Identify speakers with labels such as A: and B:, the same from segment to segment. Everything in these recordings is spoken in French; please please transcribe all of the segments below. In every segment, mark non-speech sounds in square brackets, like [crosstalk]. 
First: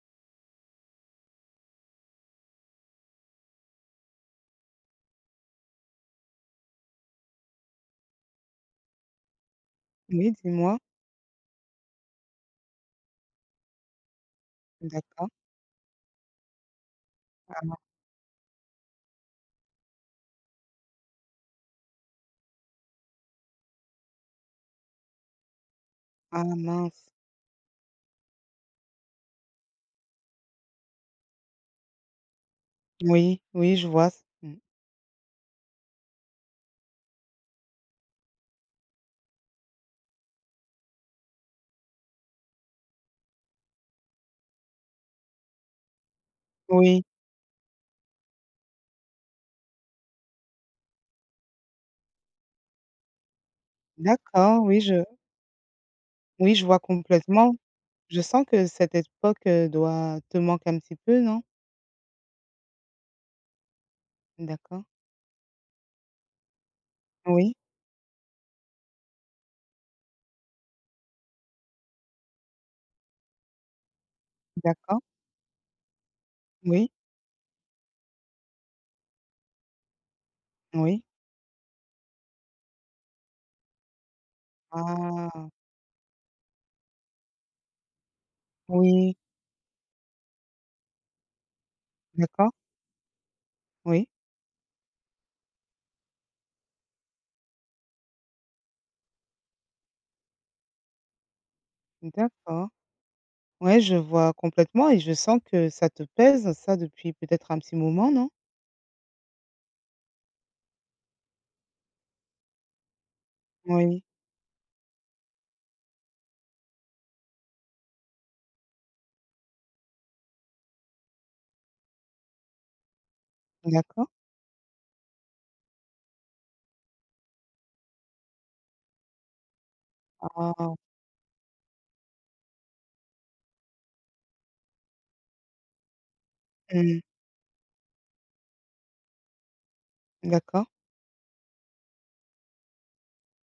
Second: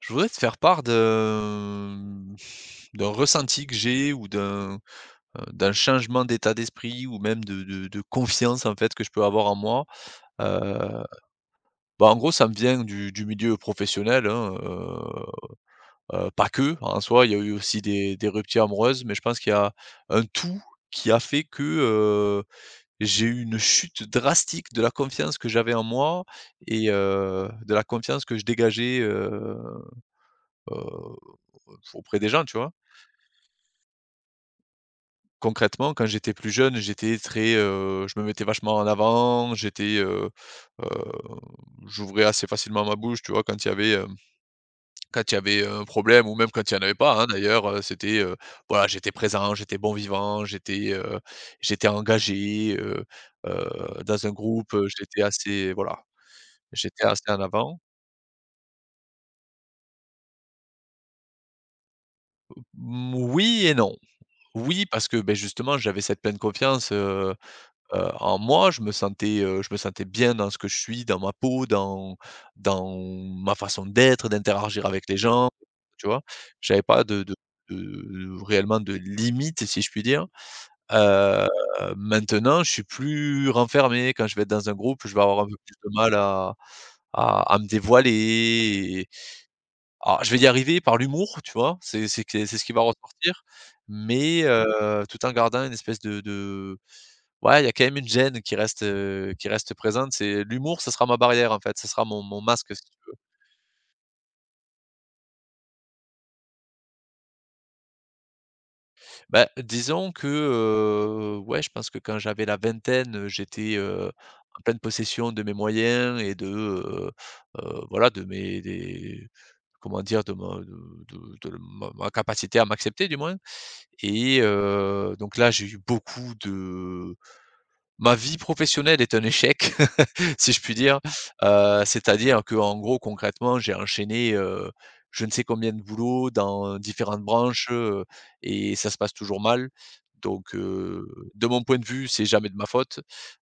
A: Je voudrais te faire part de d'un ressenti que j'ai ou d'un changement d'état d'esprit ou même de confiance, en fait, que je peux avoir en moi.
B: Oui, dis-moi.
A: Heu, Bah, en gros, ça me vient du milieu professionnel, hein,
B: D'accord.
A: pas que, en soi, il y a eu
B: Ah
A: aussi des ruptures amoureuses, mais je pense qu'il y a un tout qui a fait que, j'ai eu une chute drastique de la confiance que j'avais en moi
B: ah
A: et
B: mince.
A: de la confiance que je dégageais, heu, auprès des gens, tu vois?
B: Oui, oui, je vois. Mmh.
A: Concrètement, quand j'étais plus jeune, j'étais très, je me mettais vachement en avant, j'étais, heu, j'ouvrais assez facilement ma bouche, tu vois? Quand il y avait, hem, quand il y avait un problème ou même quand il y en avait
B: Oui,
A: pas, hein, d'ailleurs, c'était, voilà, j'étais présent, j'étais bon vivant, j'étais, j'étais engagé, dans un
B: d'accord,
A: groupe, j'étais assez voilà,
B: oui, je vois
A: j'étais assez en
B: complètement.
A: avant.
B: Je sens que cette époque, doit te manquer un petit peu, non?
A: Mmh, oui et non.
B: D'accord.
A: Oui, parce que, ben, justement, j'avais cette pleine confiance,
B: Oui,
A: en moi, je me sentais bien dans ce que je suis, dans ma peau, dans ma façon d'être, d'interagir
B: d'accord.
A: avec les gens, tu vois? J'avais
B: Oui,
A: pas de réellement de limite, si je puis dire.
B: oui.
A: Heu, maintenant, je suis plus renfermé. Quand je vais être dans un groupe, je vais avoir un
B: Ah!
A: peu plus de mal à me dévoiler et
B: Oui,
A: alors, je vais y arriver par l'humour, tu vois?
B: d'accord.
A: C'est ce qui va ressortir,
B: Oui,
A: mais tout en gardant une espèce de Ouais, il y a quand même une gêne qui reste présente. C'est l'humour, ça sera ma barrière, en fait, ça sera mon
B: d'accord.
A: masque, si tu veux.
B: Ouais, je vois complètement et je sens que ça te pèse, ça, depuis peut-être un petit moment, non?
A: Bah, disons que, ouais, je pense que quand j'avais la vingtaine, j'étais,
B: Oui,
A: en pleine possession de mes moyens et de, voilà, de mes des comment dire? De ma capacité à m'accepter, du moins.
B: d'accord.
A: Et donc là, j'ai eu beaucoup de ma vie professionnelle est un échec. [laughs] Si je
B: Ah!
A: puis dire. C'est-à-dire qu'en gros, concrètement, j'ai enchaîné, je ne sais combien de boulots dans
B: Mmh.
A: différentes branches, et ça se passe toujours mal. Donc
B: D'accord.
A: de mon point de vue, c'est jamais de ma faute.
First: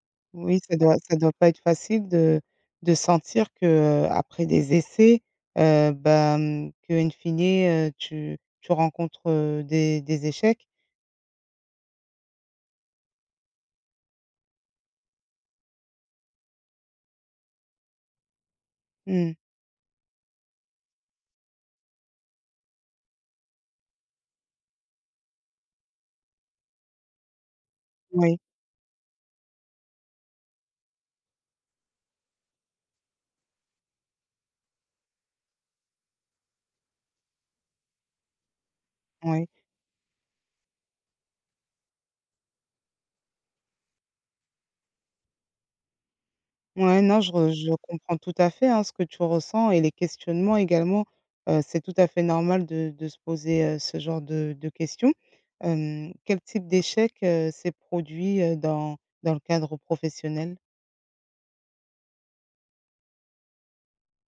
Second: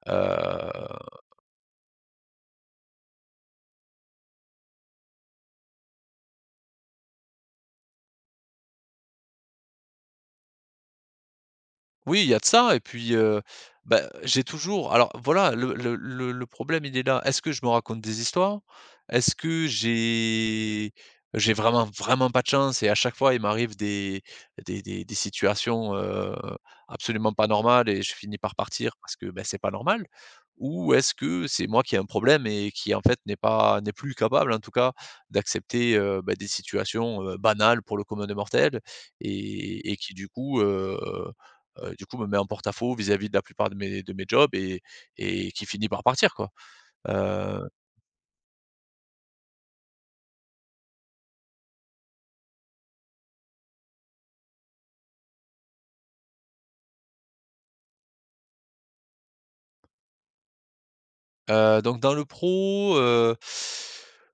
A: Heu
B: Oui, ça doit pas être facile de sentir que, après des essais, qu'in fine, tu rencontres, des échecs.
A: Oui, il y a de ça et puis, bah, j'ai toujours, alors voilà, le problème, il est là. Est-ce que je me raconte des histoires? Est-ce
B: Mmh.
A: que j'ai vraiment, vraiment pas de chance et à chaque fois, il m'arrive des situations, absolument pas normales et je finis
B: Oui,
A: par partir parce que, ben, c'est pas normal? Ou est-ce que c'est moi qui ai un problème et qui, en fait, n'est pas, n'est plus capable, en tout cas, d'accepter, bah, des situations, banales pour le commun des mortels
B: oui.
A: et qui, du coup, me met en porte-à-faux vis-à-vis de la plupart de mes jobs et qui finit par partir, quoi.
B: Ouais, non, je re
A: Heu
B: je comprends tout à fait, hein, ce que tu ressens et les questionnements également. C'est tout à fait normal de se poser, ce genre de questions. Quel type d'échec, s'est produit, dans le cadre professionnel?
A: donc dans le pro,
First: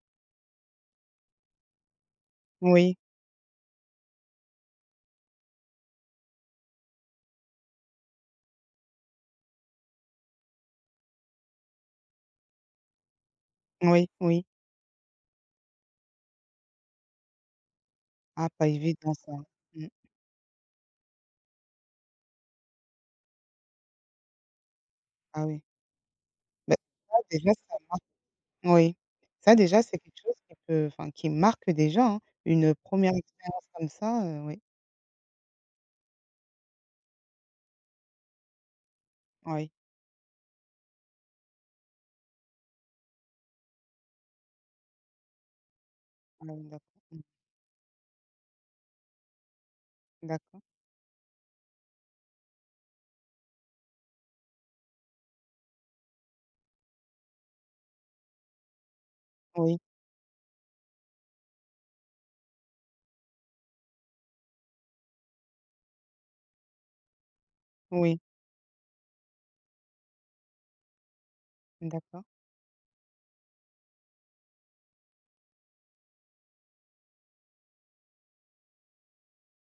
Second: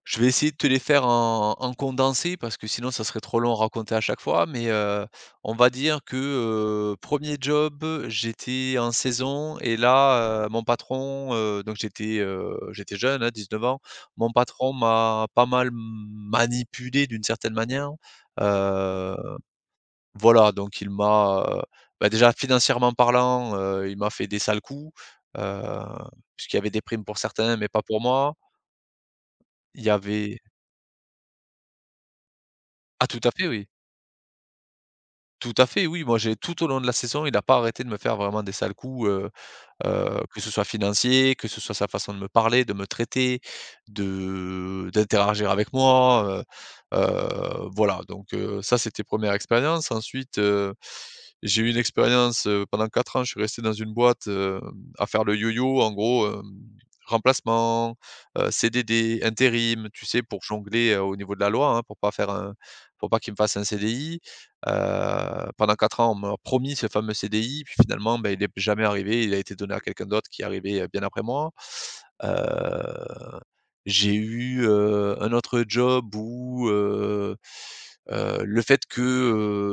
A: je vais essayer de te les faire en condensé parce que sinon
B: Oui,
A: ça serait trop long à raconter à chaque fois, mais on va dire que, un job, j'étais en saison et là, mon patron, donc j'étais, j'étais jeune, hein, 19 ans.
B: oui,
A: Mon
B: oui.
A: patron m'a pas mal manipulé d'une certaine manière.
B: Ah, pas évident ça.
A: heu
B: Mmh.
A: Voilà, donc il m'a, bah, déjà financièrement parlant, il m'a fait des sales coups,
B: Ah oui.
A: heu, puisqu'il y avait
B: Beh,
A: des primes pour
B: ça déjà
A: certains, mais
B: ça
A: pas pour
B: marque
A: moi.
B: oui. Ça déjà,
A: Il y
B: c'est quelque chose
A: avait
B: qui peut enfin qui marque déjà, hein. Une,
A: Ah,
B: première
A: tout à fait,
B: expérience
A: oui.
B: comme ça, oui.
A: Tout à fait, oui, moi, j'ai tout au long de la saison, il n'a pas arrêté de me faire vraiment des sales coups,
B: Oui.
A: que ce soit financier, que ce soit sa façon de me parler, de me traiter, de d'interagir avec moi,
B: Ah oui, d'accord. Mmh.
A: voilà, donc ça, c'était première expérience. Ensuite,
B: D'accord.
A: j'ai eu une expérience, pendant 4 ans, je suis resté dans une boîte, à faire le yo-yo, en gros, remplacement, CDD,
B: Oui.
A: intérim, tu sais, pour jongler, au niveau de la loi, hein, pour pas qu'ils me fassent un CDI. Pendant 4 ans, on m'a promis ce fameux CDI, puis finalement,
B: Oui.
A: ben, il est jamais arrivé, il a été donné à quelqu'un d'autre qui est arrivé, bien après moi.
B: D'accord.
A: Heu j'ai eu, un autre job où, le fait que,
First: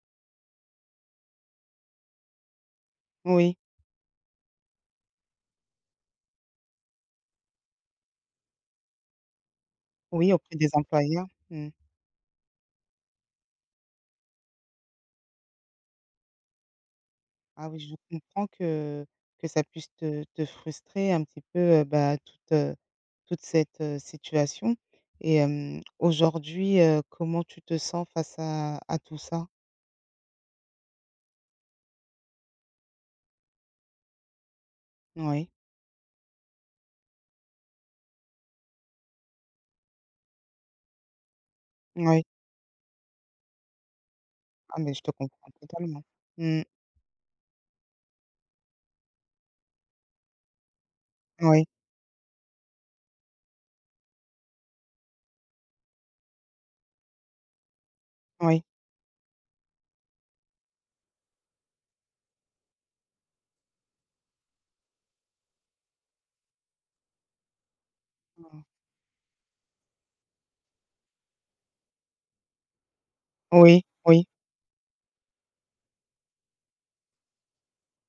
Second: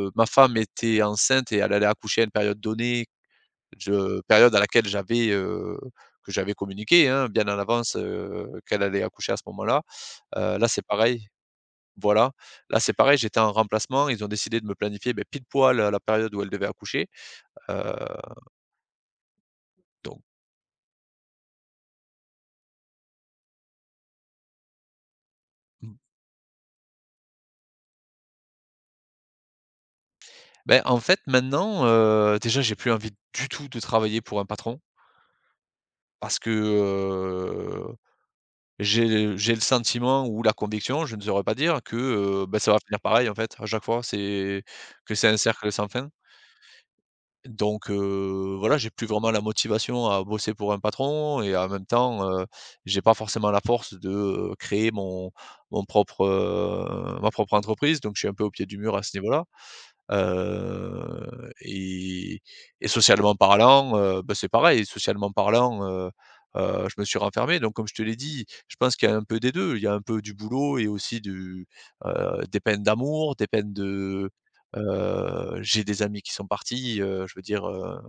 A: ma femme était enceinte et elle allait accoucher à une période donnée,
B: Oui.
A: je période à laquelle que j'avais communiqué, hein, bien en avance, qu'elle allait accoucher à ce moment-là.
B: Oui, auprès
A: Là,
B: des
A: c'est
B: employeurs.
A: pareil,
B: Mmh.
A: voilà. Là, c'est pareil, j'étais en remplacement. Ils ont décidé de me planifier, beh, pile poil à la période où elle devait accoucher.
B: Ah
A: Heu,
B: oui, je comprends que ça puisse
A: donc
B: te frustrer un petit peu, toute, toute cette, situation et aujourd'hui, comment tu te sens face à tout ça?
A: beh, en fait, maintenant, déjà, j'ai plus envie du tout de travailler pour un patron
B: Oui.
A: parce que j'ai le sentiment ou la conviction, je ne saurais pas dire, que,
B: Oui.
A: bah, ça va finir pareil en fait, à chaque fois, c'est
B: Ah mais je te
A: que c'est un
B: comprends
A: cercle sans
B: totalement.
A: fin.
B: Mmh.
A: Donc voilà, j'ai plus vraiment la motivation à bosser pour un patron et
B: Oui.
A: en même temps, j'ai pas forcément la force de, créer ma propre entreprise, donc je suis un peu au
B: Oui,
A: pied du mur à ce niveau-là. Et socialement parlant, bah, c'est pareil, socialement parlant, je me suis renfermé donc comme je te l'ai dit,
B: mmh.
A: je pense qu'il y a un peu des 2. Il y a un peu du boulot et aussi des peines d'amour, des peines
B: Oui, oui,
A: j'ai des amis qui sont partis, je veux dire,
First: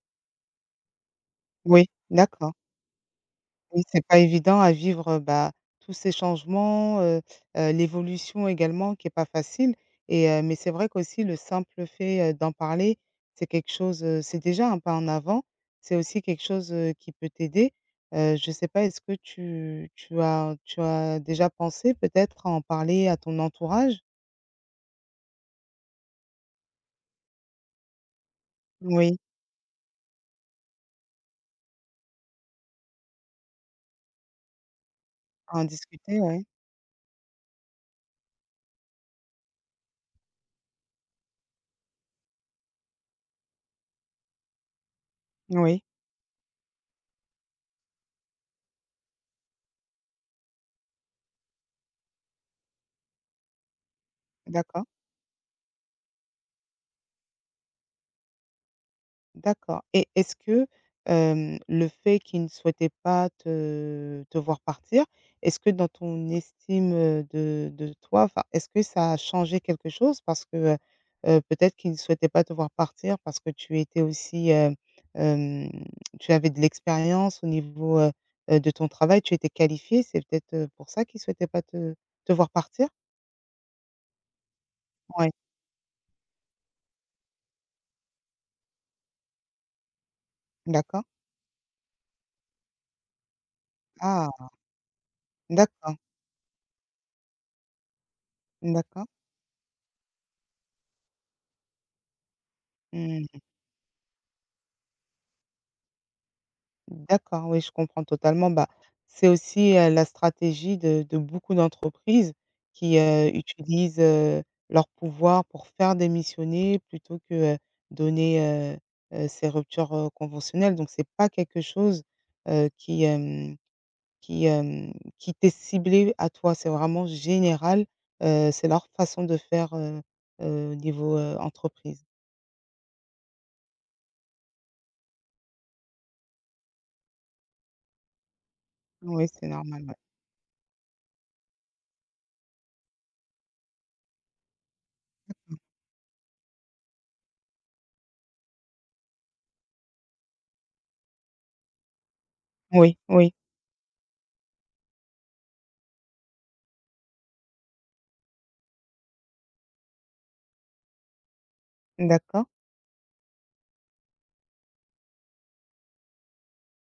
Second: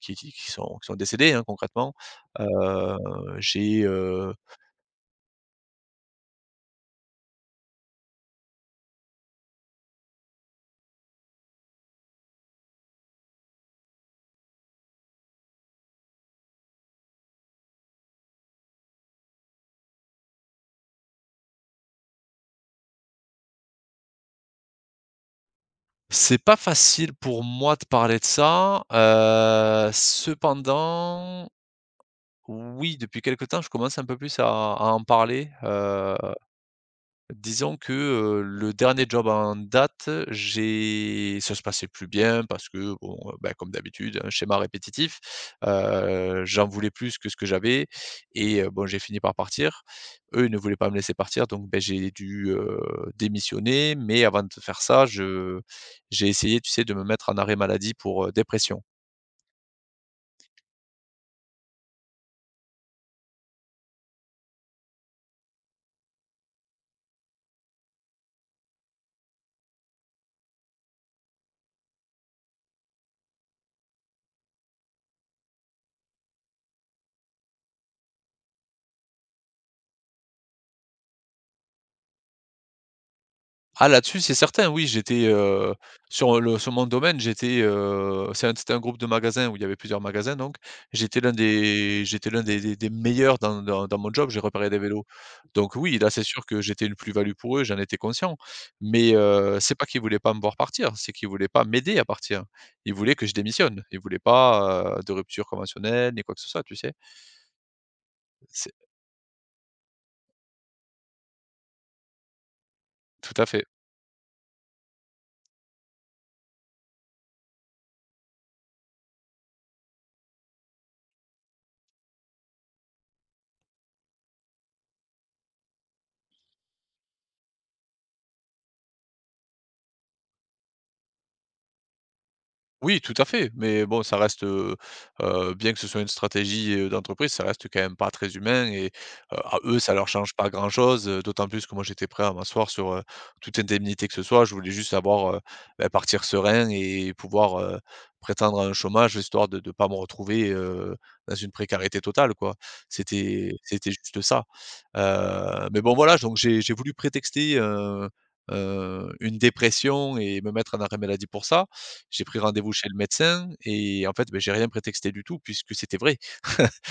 A: qui sont décédés, hein,
B: oui,
A: concrètement.
B: d'accord.
A: Heu, j'ai,
B: Oui, c'est pas
A: heu
B: évident à vivre, tous ces changements, l'évolution également qui est pas facile et mais c'est vrai qu'aussi le simple fait, d'en parler, c'est quelque chose, c'est déjà un pas en avant. C'est aussi quelque chose, qui peut t'aider. Je sais pas, est-ce que tu as déjà pensé peut-être à en parler à ton entourage?
A: c'est pas facile pour moi de parler de ça,
B: Oui,
A: cependant, oui, depuis quelque temps, je commence un peu plus à en parler.
B: à en discuter, ouais.
A: Disons que, le dernier job en date, j'ai ça se passait plus bien parce que bon, bah, comme d'habitude, un schéma répétitif.
B: Oui,
A: J'en voulais plus que ce que j'avais et bon, j'ai fini par partir. Eux, ils ne voulaient pas me laisser partir donc beh, j'ai dû, démissionner, mais avant de faire
B: d'accord.
A: ça, je j'ai essayé, tu sais, de me mettre en arrêt maladie pour, dépression.
B: D'accord et est-ce que, le fait qu'il ne souhaitait pas te voir partir, est-ce que dans ton estime, de toi, enfin, est-ce que ça a changé quelque chose? Parce que, peut-être qu'il ne souhaitait pas te voir partir parce que tu étais aussi, hem, tu avais de l'expérience au niveau, de ton travail, tu étais qualifié, c'est peut-être, pour ça qu'il ne souhaitait pas te voir partir?
A: Ah là-dessus, c'est certain, oui, j'étais,
B: Oui.
A: sur mon domaine, j'étais, c'était un groupe de magasins où il y avait plusieurs magasins donc,
B: D'accord.
A: j'étais l'un des meilleurs dans mon job, j'ai
B: Ah!
A: réparé des vélos. Donc oui,
B: D'accord,
A: là, c'est sûr que j'étais une plus-value pour eux, j'en étais conscient.
B: d'accord.
A: Mais, c'est pas qu'ils voulaient pas me voir partir, c'est qu'ils voulaient pas m'aider à partir. Ils voulaient que je
B: Mmh.
A: démissionne. Ils voulaient pas, de rupture conventionnelle ni quoi que ce soit, tu sais?
B: D'accord, oui, je comprends totalement. Bah,
A: C'est
B: c'est aussi, la stratégie de beaucoup d'entreprises qui,
A: tout à fait.
B: utilisent, leur pouvoir pour faire démissionner plutôt que, donner, ces ruptures, conventionnelles. Donc c'est pas quelque chose, qui, hem qui, hem qui t'est ciblé à toi. C'est vraiment général, c'est leur façon de faire, au niveau, entreprise.
A: Oui, tout à fait, mais bon, ça reste, bien que ce soit une stratégie, d'entreprise, ça reste quand même pas très humain et
B: Oui, c'est
A: à eux,
B: normal,
A: ça
B: ouais.
A: leur change pas grand-chose, d'autant plus que moi, j'étais prêt à m'asseoir sur, toute indemnité que ce soit. Je voulais juste avoir, bah, partir serein et pouvoir, prétendre à un chômage, histoire de ne pas me retrouver, dans une précarité totale, quoi.
B: Oui, oui,
A: C'était juste ça, mais bon, voilà, donc j'ai voulu prétexter, une dépression et me mettre en arrêt maladie pour ça. J'ai pris
B: d'accord.
A: rendez-vous chez le médecin et en fait, beh, j'ai rien prétexté du tout puisque c'était vrai.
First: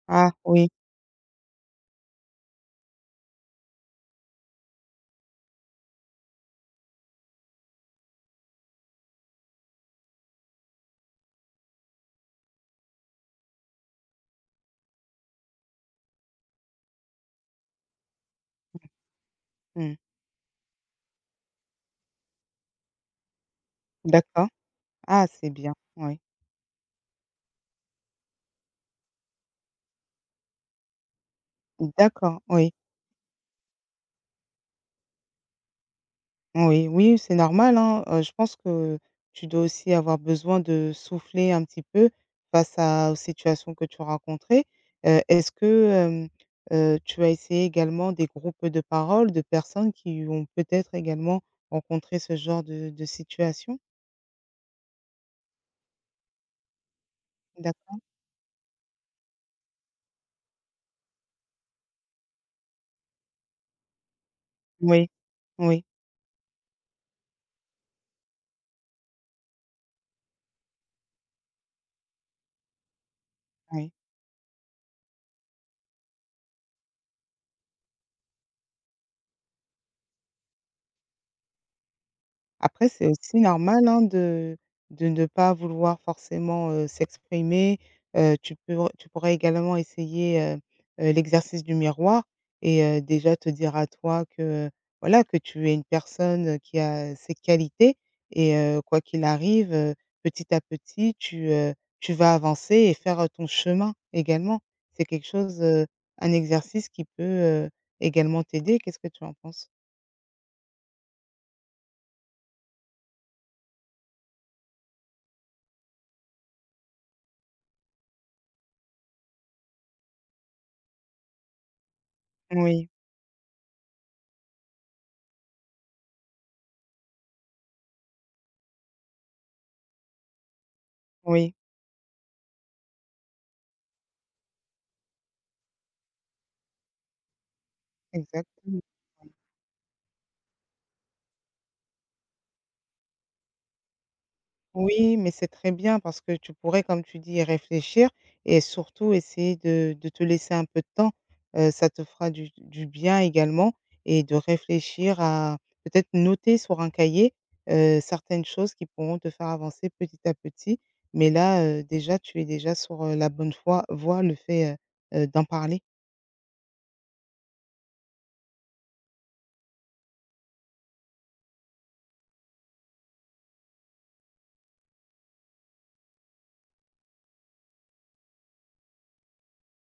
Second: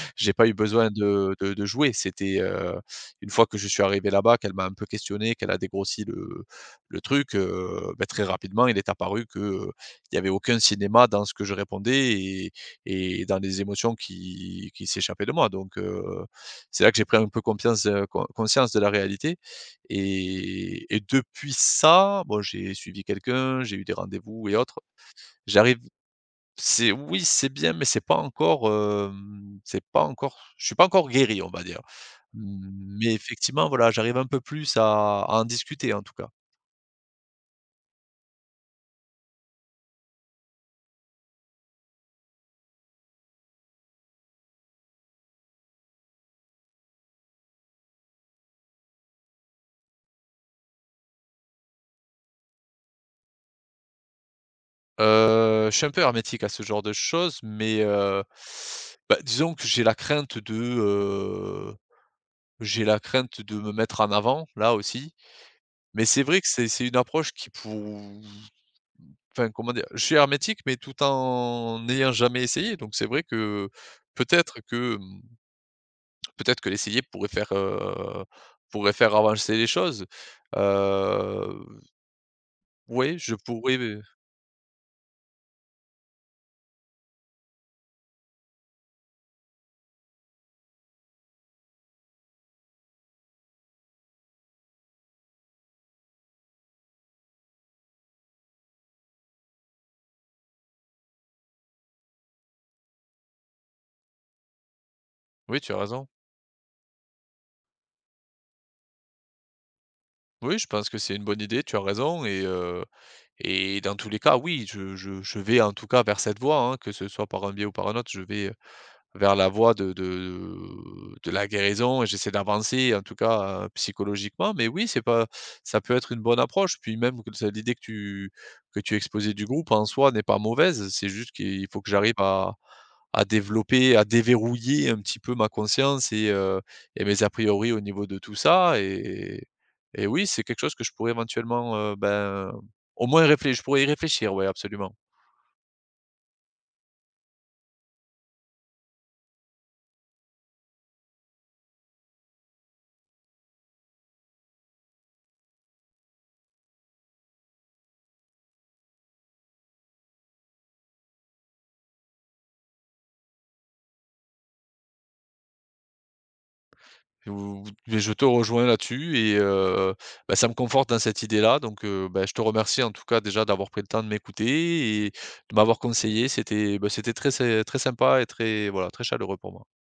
B: Ah
A: J'ai pas eu
B: oui,
A: besoin de jouer. C'était, une fois que je suis arrivé là-bas, qu'elle m'a un peu questionné, qu'elle a dégrossi le truc, beh, très rapidement, il est apparu que, il y avait aucun cinéma dans ce que je répondais et dans les émotions qui s'échappaient de moi donc c'est là que j'ai pris un peu confiance, con conscience de la réalité
B: mmh,
A: et depuis ça, bon, j'ai suivi quelqu'un, j'ai eu des rendez-vous
B: d'accord.
A: et autres.
B: Ah, c'est bien,
A: J'arrive
B: oui.
A: c'est oui, c'est bien, mais c'est pas encore, je suis pas encore guéri, on va dire.
B: D'accord, oui,
A: Mmh, mais effectivement, voilà, j'arrive un peu plus à en discuter, en tout cas.
B: oui, oui, c'est normal, hein, je pense que tu dois aussi avoir besoin de souffler un petit peu face à aux situations que tu as rencontrées. Est-ce que, tu as essayé également des groupes de parole de personnes qui ont peut-être également rencontré ce genre de situation?
A: Je suis un peu hermétique à ce genre de choses, mais
B: D'accord.
A: bah, disons que j'ai la crainte de me mettre en avant, là
B: Oui,
A: aussi,
B: oui,
A: mais c'est vrai que c'est une approche enfin, comment dire? Je suis hermétique, mais tout en n'ayant jamais essayé, donc c'est vrai que
B: oui.
A: peut-être que, mmh, peut-être que l'essayer pourrait faire, avancer les choses. Heu,
B: Après, c'est
A: oui, je
B: aussi
A: pourrais.
B: normal, hein, de ne pas vouloir forcément, s'exprimer. Tu pourrais également essayer, l'exercice du miroir et déjà te dire à toi que, voilà, que tu es une personne, qui a ses qualités et quoi qu'il arrive, petit à petit, tu, tu vas avancer et faire, ton chemin également. C'est quelque
A: Oui,
B: chose,
A: tu as raison.
B: un exercice qui peut, également t'aider. Qu'est-ce que tu en penses?
A: Oui, je pense que c'est une bonne idée, tu as raison et dans tous les cas, oui, je vais en tout cas vers cette voie, hein, que ce soit par un biais ou par un autre, je vais vers la voie de la guérison et j'essaie
B: Oui,
A: d'avancer en tout cas, psychologiquement. Mais oui, c'est pas ça peut être une bonne approche. Puis même que ça l'idée que tu exposais du groupe en soi n'est pas mauvaise. C'est juste
B: oui.
A: qu'il faut que j'arrive à développer, à déverrouiller un petit peu ma conscience et mes a priori au niveau de tout
B: Exact.
A: ça et oui, c'est quelque chose que je pourrais éventuellement, ben, au moins réfléchir. Je pourrais y réfléchir, oui, absolument.
B: Oui, mais c'est très bien parce que tu pourrais, comme tu dis, y réfléchir et surtout essayer de te laisser un peu de temps. Ça te fera du bien également et de réfléchir à peut-être noter sur un cahier, certaines choses qui pourront te faire avancer petit à petit. Mais là, déjà, tu es déjà sur, la bonne foi voie, le fait, d'en parler.
A: Ou mais je te rejoins là-dessus et bah, ça me conforte dans cette idée-là donc bah, je te remercie en tout cas déjà d'avoir pris le temps de m'écouter et de m'avoir conseillé. C'était, bah, c'était très sympa et très chaleureux pour moi.